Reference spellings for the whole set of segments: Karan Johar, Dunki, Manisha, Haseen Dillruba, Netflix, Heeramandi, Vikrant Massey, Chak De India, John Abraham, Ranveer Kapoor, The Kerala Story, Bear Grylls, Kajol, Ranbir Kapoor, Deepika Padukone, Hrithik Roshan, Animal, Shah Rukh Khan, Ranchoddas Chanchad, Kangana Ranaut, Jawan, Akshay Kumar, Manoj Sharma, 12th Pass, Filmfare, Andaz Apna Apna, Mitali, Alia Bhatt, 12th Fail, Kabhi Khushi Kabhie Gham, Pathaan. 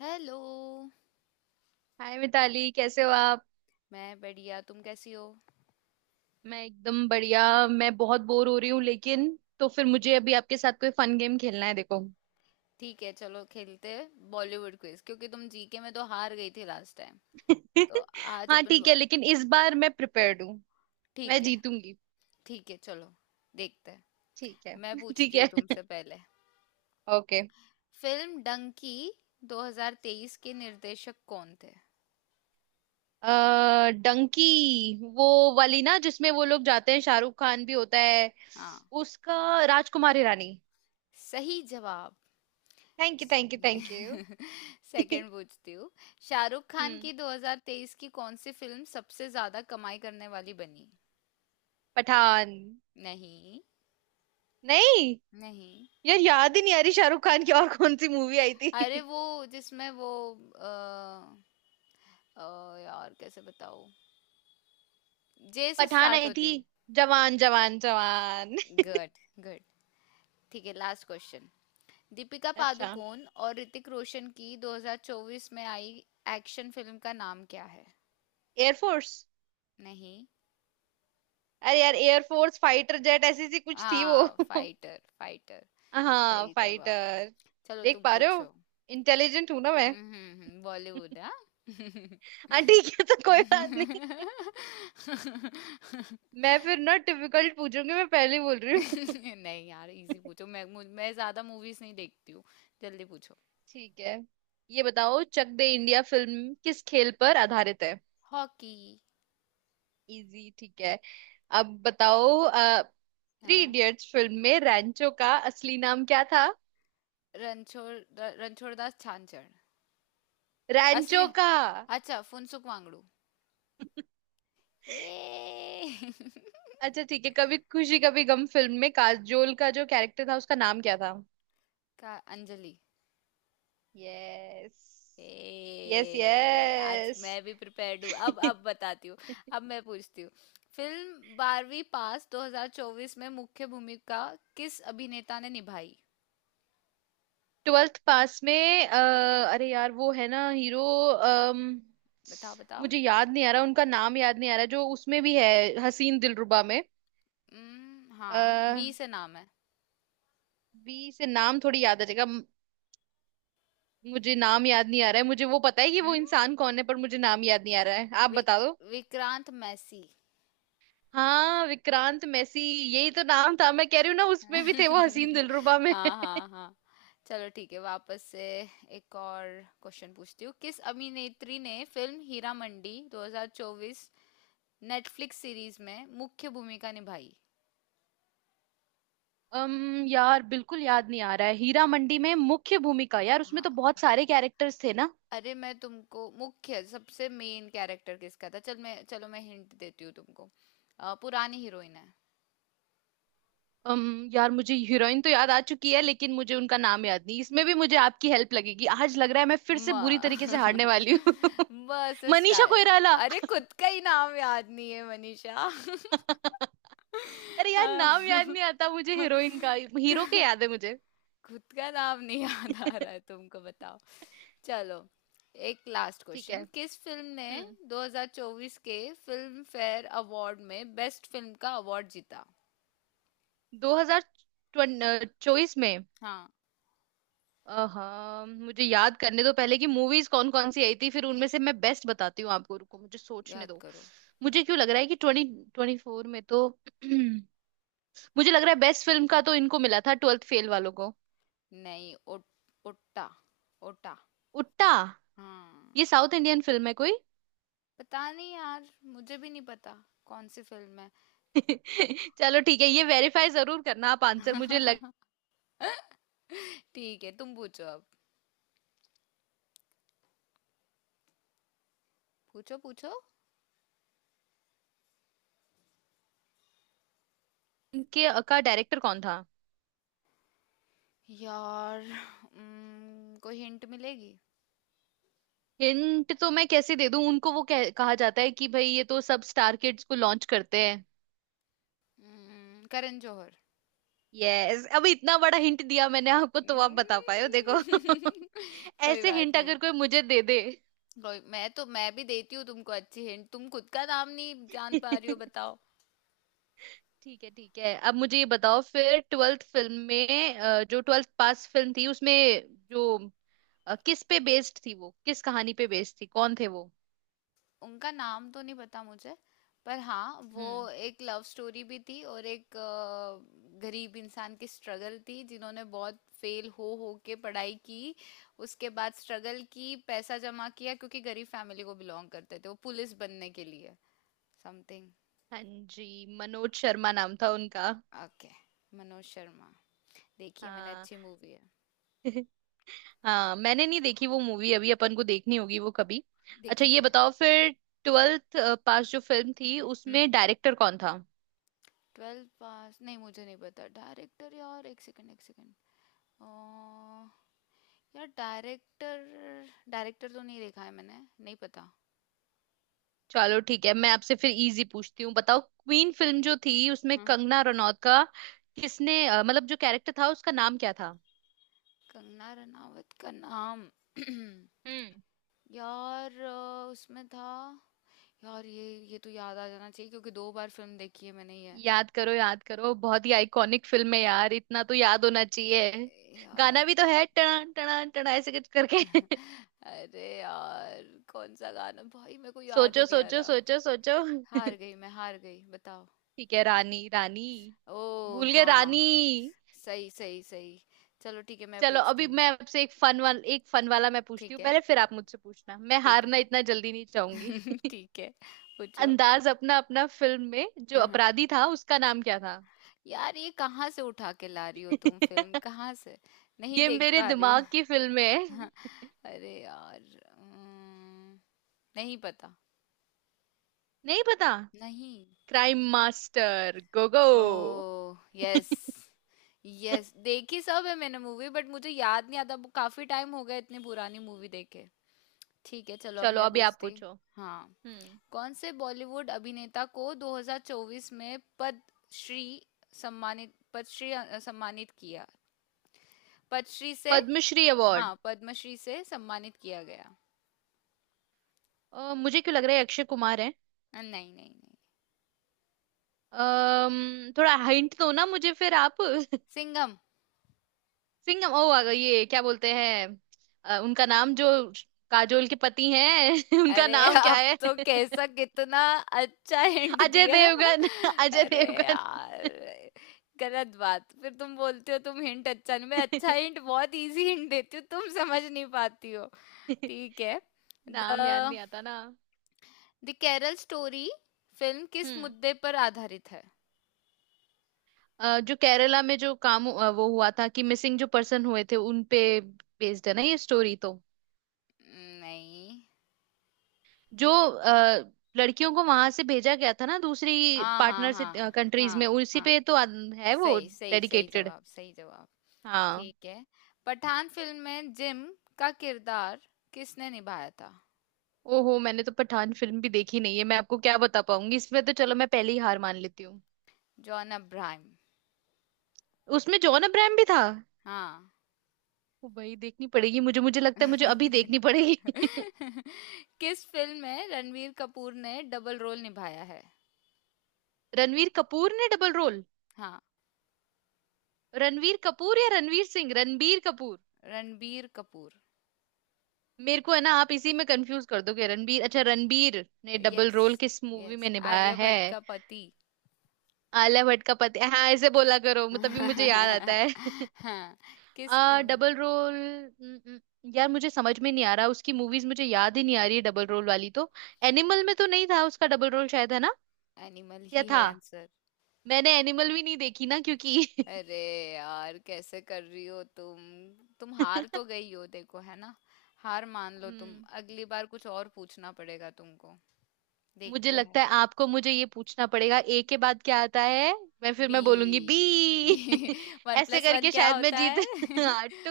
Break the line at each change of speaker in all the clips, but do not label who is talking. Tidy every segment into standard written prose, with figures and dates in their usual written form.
Hello.
Hi Mitali, कैसे हो आप।
मैं बढ़िया, तुम कैसी हो?
मैं एकदम बढ़िया। मैं बहुत बोर हो रही हूँ लेकिन। तो फिर मुझे अभी आपके साथ कोई फन गेम खेलना है, देखो।
ठीक है, चलो खेलते हैं बॉलीवुड क्विज क्योंकि तुम जीके में तो हार गई थी लास्ट टाइम। तो आज
हाँ
अपन
ठीक है,
बो-
लेकिन इस बार मैं प्रिपेयर्ड हूँ। मैं
ठीक है।
जीतूंगी।
ठीक है, चलो देखते हैं।
ठीक है
मैं
ठीक
पूछती हूँ
है।
तुमसे पहले।
ओके।
फिल्म डंकी 2023 के निर्देशक कौन थे?
डंकी, वो वाली ना जिसमें वो लोग जाते हैं, शाहरुख खान भी होता है।
हाँ।
उसका राजकुमारी रानी।
सही जवाब।
Thank you thank you thank you.
Second पूछती हूँ। शाहरुख खान
हम्म।
की 2023 की कौन सी फिल्म सबसे ज्यादा कमाई करने वाली बनी?
पठान।
नहीं।
नहीं।
नहीं।
यार याद ही नहीं आ रही, शाहरुख खान की और कौन सी मूवी आई
अरे
थी।
वो जिसमें वो अ, यार कैसे बताओ। जे से
पठान
स्टार्ट
आई थी।
होती है।
जवान जवान जवान
गुड। गुड। ठीक है, लास्ट क्वेश्चन। दीपिका
अच्छा।
पादुकोण और ऋतिक रोशन की 2024 में आई एक्शन फिल्म का नाम क्या है?
एयरफोर्स।
नहीं।
अरे यार, एयरफोर्स फाइटर जेट ऐसी सी कुछ थी वो।
हाँ, फाइटर फाइटर।
हाँ
सही जवाब।
फाइटर।
चलो,
देख
तुम
पा रहे हो।
पूछो।
इंटेलिजेंट हूं ना मैं।
हम्म, बॉलीवुड, हाँ।
हाँ ठीक है, तो कोई बात नहीं। मैं फिर ना डिफिकल्ट पूछूंगी, मैं पहले ही बोल रही हूँ।
नहीं यार, इजी पूछो। मैं ज्यादा मूवीज नहीं देखती हूँ। जल्दी पूछो।
ठीक है। ये बताओ, चक दे इंडिया फिल्म किस खेल पर आधारित है।
हॉकी।
इजी ठीक है। अब बताओ। थ्री
हाँ।
इडियट्स फिल्म में रैंचो का असली नाम क्या था।
रणछोड़। रणछोड़दास छानछड़। असली।
रैंचो का।
अच्छा, फुनसुक वांगडू। ये।
अच्छा ठीक है, कभी खुशी कभी गम फिल्म में काजोल का जो कैरेक्टर था उसका नाम क्या था।
का अंजलि।
यस यस
ए, आज
यस।
मैं भी प्रिपेयर्ड हूँ। अब बताती हूँ। अब मैं पूछती हूँ। फिल्म बारहवीं पास 2024 में मुख्य भूमिका किस अभिनेता ने निभाई?
ट्वेल्थ पास में। अ, अरे यार वो है ना हीरो।
बताओ बताओ।
मुझे याद नहीं आ रहा उनका नाम, याद नहीं आ रहा जो उसमें भी है। हसीन दिलरुबा में।
हम्म, हाँ,
अः
वी से नाम है।
बी से नाम थोड़ी याद आ जाएगा। मुझे नाम याद नहीं आ रहा है, मुझे वो पता है कि वो
हम्म,
इंसान कौन है, पर मुझे नाम याद नहीं आ रहा है, आप
वि,
बता।
विक्रांत मैसी।
हाँ विक्रांत मैसी। यही तो नाम था, मैं कह रही हूँ ना उसमें भी थे वो हसीन दिलरुबा में
हाँ हाँ हाँ। चलो ठीक है, वापस से। एक और क्वेश्चन पूछती हूँ। किस अभिनेत्री ने film Hira Mandi 2024 Netflix series में मुख्य भूमिका निभाई?
अम यार बिल्कुल याद नहीं आ रहा है, हीरा मंडी में मुख्य भूमिका, यार उसमें
हाँ।
तो बहुत सारे कैरेक्टर्स थे ना।
अरे मैं तुमको मुख्य, सबसे मेन कैरेक्टर किसका था, चल मैं चलो मैं हिंट देती हूँ तुमको। पुरानी हीरोइन है।
अम यार मुझे हीरोइन तो याद आ चुकी है, लेकिन मुझे उनका नाम याद नहीं, इसमें भी मुझे आपकी हेल्प लगेगी, आज लग रहा है मैं फिर
म
से बुरी तरीके से हारने वाली हूँ
म से
मनीषा
स्टार।
कोइराला।
अरे खुद का ही नाम याद नहीं है मनीषा।
अरे
अ,
यार नाम याद नहीं आता मुझे हीरोइन का।
क-
हीरो के याद है मुझे।
खुद का नाम नहीं याद आ रहा है तुमको, बताओ। चलो। एक लास्ट
ठीक है।
क्वेश्चन। किस फिल्म ने
हम्म।
2024 के फिल्म फेयर अवार्ड में बेस्ट फिल्म का अवार्ड जीता?
2024 में।
हाँ।
हाँ मुझे याद करने दो पहले कि मूवीज कौन कौन सी आई थी, फिर उनमें से मैं बेस्ट बताती हूँ आपको, रुको मुझे सोचने
याद
दो।
करो।
मुझे क्यों लग रहा है कि 2024 में तो मुझे लग रहा है बेस्ट फिल्म का तो इनको मिला था, ट्वेल्थ फेल वालों को।
नहीं। ओटा। ओटा।
उट्टा। ये
हाँ।
साउथ इंडियन फिल्म है कोई।
पता नहीं यार, मुझे भी नहीं पता कौन सी फिल्म है।
चलो ठीक है, ये वेरीफाई जरूर करना आप आंसर, मुझे लग।
ठीक है, तुम पूछो अब। पूछो पूछो।
के का डायरेक्टर कौन था।
यार, कोई हिंट मिलेगी?
हिंट तो मैं कैसे दे दूं उनको, वो कहा जाता है कि भाई ये तो सब स्टार किड्स को लॉन्च करते हैं।
करण जौहर।
यस, अभी इतना बड़ा हिंट दिया मैंने आपको तो आप बता पाए हो,
उम्म,
देखो
कोई
ऐसे
बात
हिंट
नहीं।
अगर कोई मुझे दे दे।
कोई, मैं भी देती हूँ तुमको अच्छी हिंट, तुम खुद का नाम नहीं जान पा रही हो,
ठीक
बताओ।
है ठीक है, अब मुझे ये बताओ फिर ट्वेल्थ फिल्म में जो ट्वेल्थ पास फिल्म थी उसमें जो किस पे बेस्ड थी वो, किस कहानी पे बेस्ड थी कौन थे वो।
उनका नाम तो नहीं पता मुझे, पर हाँ वो
हम्म।
एक लव स्टोरी भी थी और एक गरीब इंसान की स्ट्रगल थी जिन्होंने बहुत फेल हो के पढ़ाई की। उसके बाद स्ट्रगल की, पैसा जमा किया क्योंकि गरीब फैमिली को बिलोंग करते थे, वो पुलिस बनने के लिए। समथिंग।
हाँ जी। मनोज शर्मा नाम था उनका।
ओके, मनोज शर्मा। देखिए, मैंने
हाँ
अच्छी मूवी है।
हाँ मैंने नहीं देखी वो मूवी, अभी अपन को देखनी होगी वो कभी। अच्छा ये
देखेंगे।
बताओ फिर, ट्वेल्थ पास जो फिल्म थी
हम्म।
उसमें डायरेक्टर कौन था।
ट्वेल्व पास, नहीं मुझे नहीं पता डायरेक्टर यार। एक सेकंड, एक सेकंड। यार डायरेक्टर। डायरेक्टर तो नहीं देखा है मैंने, नहीं पता।
चलो ठीक है, मैं आपसे फिर इजी पूछती हूँ, बताओ क्वीन फिल्म जो थी उसमें
हाँ।
कंगना रनौत का किसने मतलब जो कैरेक्टर था उसका नाम क्या था।
कंगना रनावत का नाम।
हम्म।
यार उसमें था। यार ये तो याद आ जाना चाहिए क्योंकि दो बार फिल्म देखी है मैंने ये।
याद करो याद करो, बहुत ही आइकॉनिक फिल्म है यार, इतना तो याद होना चाहिए।
यार।
गाना भी तो है, टना टना टना ऐसे कुछ करके
अरे यार, कौन सा गाना भाई, मेरे को याद ही
सोचो
नहीं आ
सोचो
रहा।
सोचो सोचो।
हार गई मैं, हार गई, बताओ।
ठीक है रानी रानी,
ओ
भूल गए रानी।
हाँ। सही सही सही। चलो ठीक है, मैं
चलो
पूछती
अभी
हूँ।
मैं आपसे एक फन वाला मैं पूछती
ठीक
हूँ
है।
पहले, फिर आप मुझसे पूछना, मैं
ठीक
हारना
है।
इतना जल्दी नहीं चाहूंगी
ठीक है। पूछो।
अंदाज अपना अपना फिल्म में जो
हाँ हाँ।
अपराधी था उसका नाम क्या था।
यार ये कहाँ से उठा के ला रही हो तुम, फिल्म कहाँ से? नहीं
ये
देख
मेरे
पा रही हूँ।
दिमाग की फिल्म है।
अरे यार, अम्म, नहीं पता।
नहीं पता।
नहीं।
Crime master gogo.
Oh yes. Yes, देखी सब है मैंने मूवी, बट मुझे याद नहीं आता, काफी टाइम हो गया इतनी पुरानी मूवी देखे। ठीक है, चलो अब
चलो
मैं
अभी आप
पूछती।
पूछो।
हाँ।
हम्म।
कौन से बॉलीवुड अभिनेता को 2024 में पद्मश्री सम्मानित, पद्मश्री सम्मानित किया, पद्मश्री से?
पद्मश्री अवार्ड।
हाँ, पद्मश्री से सम्मानित किया गया।
मुझे क्यों लग रहा है अक्षय कुमार है।
नहीं नहीं नहीं।
थोड़ा हिंट दो ना मुझे फिर आप
सिंघम।
सिंह ओ आ गए, ये क्या बोलते हैं, उनका नाम जो काजोल के पति हैं उनका
अरे
नाम क्या
अब
है
तो कैसा, कितना अच्छा हिंट
अजय
दिया।
देवगन अजय
अरे
देवगन।
यार। गलत बात, फिर तुम बोलते हो तुम हिंट अच्छा नहीं। मैं अच्छा हिंट, बहुत इजी हिंट देती हूँ, तुम समझ नहीं पाती हो। ठीक है। द
नाम याद नहीं आता ना।
द केरल स्टोरी फिल्म किस
हम्म।
मुद्दे पर आधारित है?
जो केरला में जो वो हुआ था कि मिसिंग जो पर्सन हुए थे उन पे बेस्ड है ना ये स्टोरी तो।
नहीं।
जो लड़कियों को वहां से भेजा गया था ना, दूसरी
हाँ हाँ
पार्टनर से
हाँ।
कंट्रीज में,
हाँ
उसी
हाँ।
पे तो है वो
सही सही सही
डेडिकेटेड।
जवाब, सही जवाब।
हाँ।
ठीक है। पठान फिल्म में जिम का किरदार किसने निभाया था?
ओहो मैंने तो पठान फिल्म भी देखी नहीं है, मैं आपको क्या बता पाऊंगी इसमें तो, चलो मैं पहले ही हार मान लेती हूँ।
John Abraham.
उसमें जॉन अब्राहम भी था।
हाँ।
ओ भाई देखनी पड़ेगी मुझे, मुझे लगता है मुझे अभी देखनी पड़ेगी
किस फिल्म में रणवीर कपूर ने डबल रोल निभाया है?
रणवीर कपूर ने डबल रोल।
हाँ।
रणवीर कपूर या रणवीर सिंह, रणबीर कपूर।
रणबीर कपूर।
मेरे को है ना, आप इसी में कंफ्यूज कर दोगे, रणबीर, अच्छा रणबीर ने डबल
यस।
रोल किस मूवी में
यस,
निभाया
आलिया
है।
भट्ट का पति।
आलिया भट्ट का पति, हाँ ऐसे बोला करो, तभी मुझे याद आता है
हाँ।
आ
किस मूवी?
डबल रोल न- न- यार मुझे समझ में नहीं आ रहा, उसकी मूवीज मुझे याद ही नहीं आ रही है डबल रोल वाली तो। एनिमल में तो नहीं था उसका डबल रोल शायद, है ना,
एनिमल
या
ही
था।
है आंसर।
मैंने एनिमल भी नहीं देखी ना क्योंकि
अरे यार, कैसे कर रही हो तुम? तुम हार तो गई हो देखो, है ना? हार मान लो तुम।
हम्म।
अगली बार कुछ और पूछना पड़ेगा तुमको।
मुझे
देखते
लगता है
हैं।
आपको मुझे ये पूछना पड़ेगा, ए के बाद क्या आता है। मैं फिर
बी।
मैं बोलूंगी बी
वन
ऐसे
प्लस वन
करके
क्या
शायद मैं
होता
जीत
है?
हाँ टू।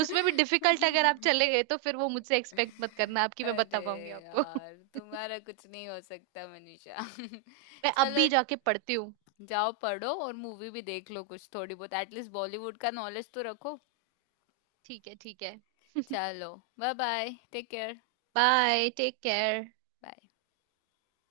उसमें भी डिफिकल्ट अगर आप चले गए तो फिर वो मुझसे एक्सपेक्ट मत करना, आपकी मैं
अरे
बता पाऊंगी आपको
यार, तुम्हारा कुछ नहीं हो सकता मनीषा।
मैं अब
चलो,
भी जाके पढ़ती हूँ।
जाओ पढ़ो और मूवी भी देख लो कुछ थोड़ी बहुत, एटलीस्ट बॉलीवुड का नॉलेज तो रखो।
ठीक है ठीक है।
चलो। Bye bye, take care.
Bye take care.
Bye.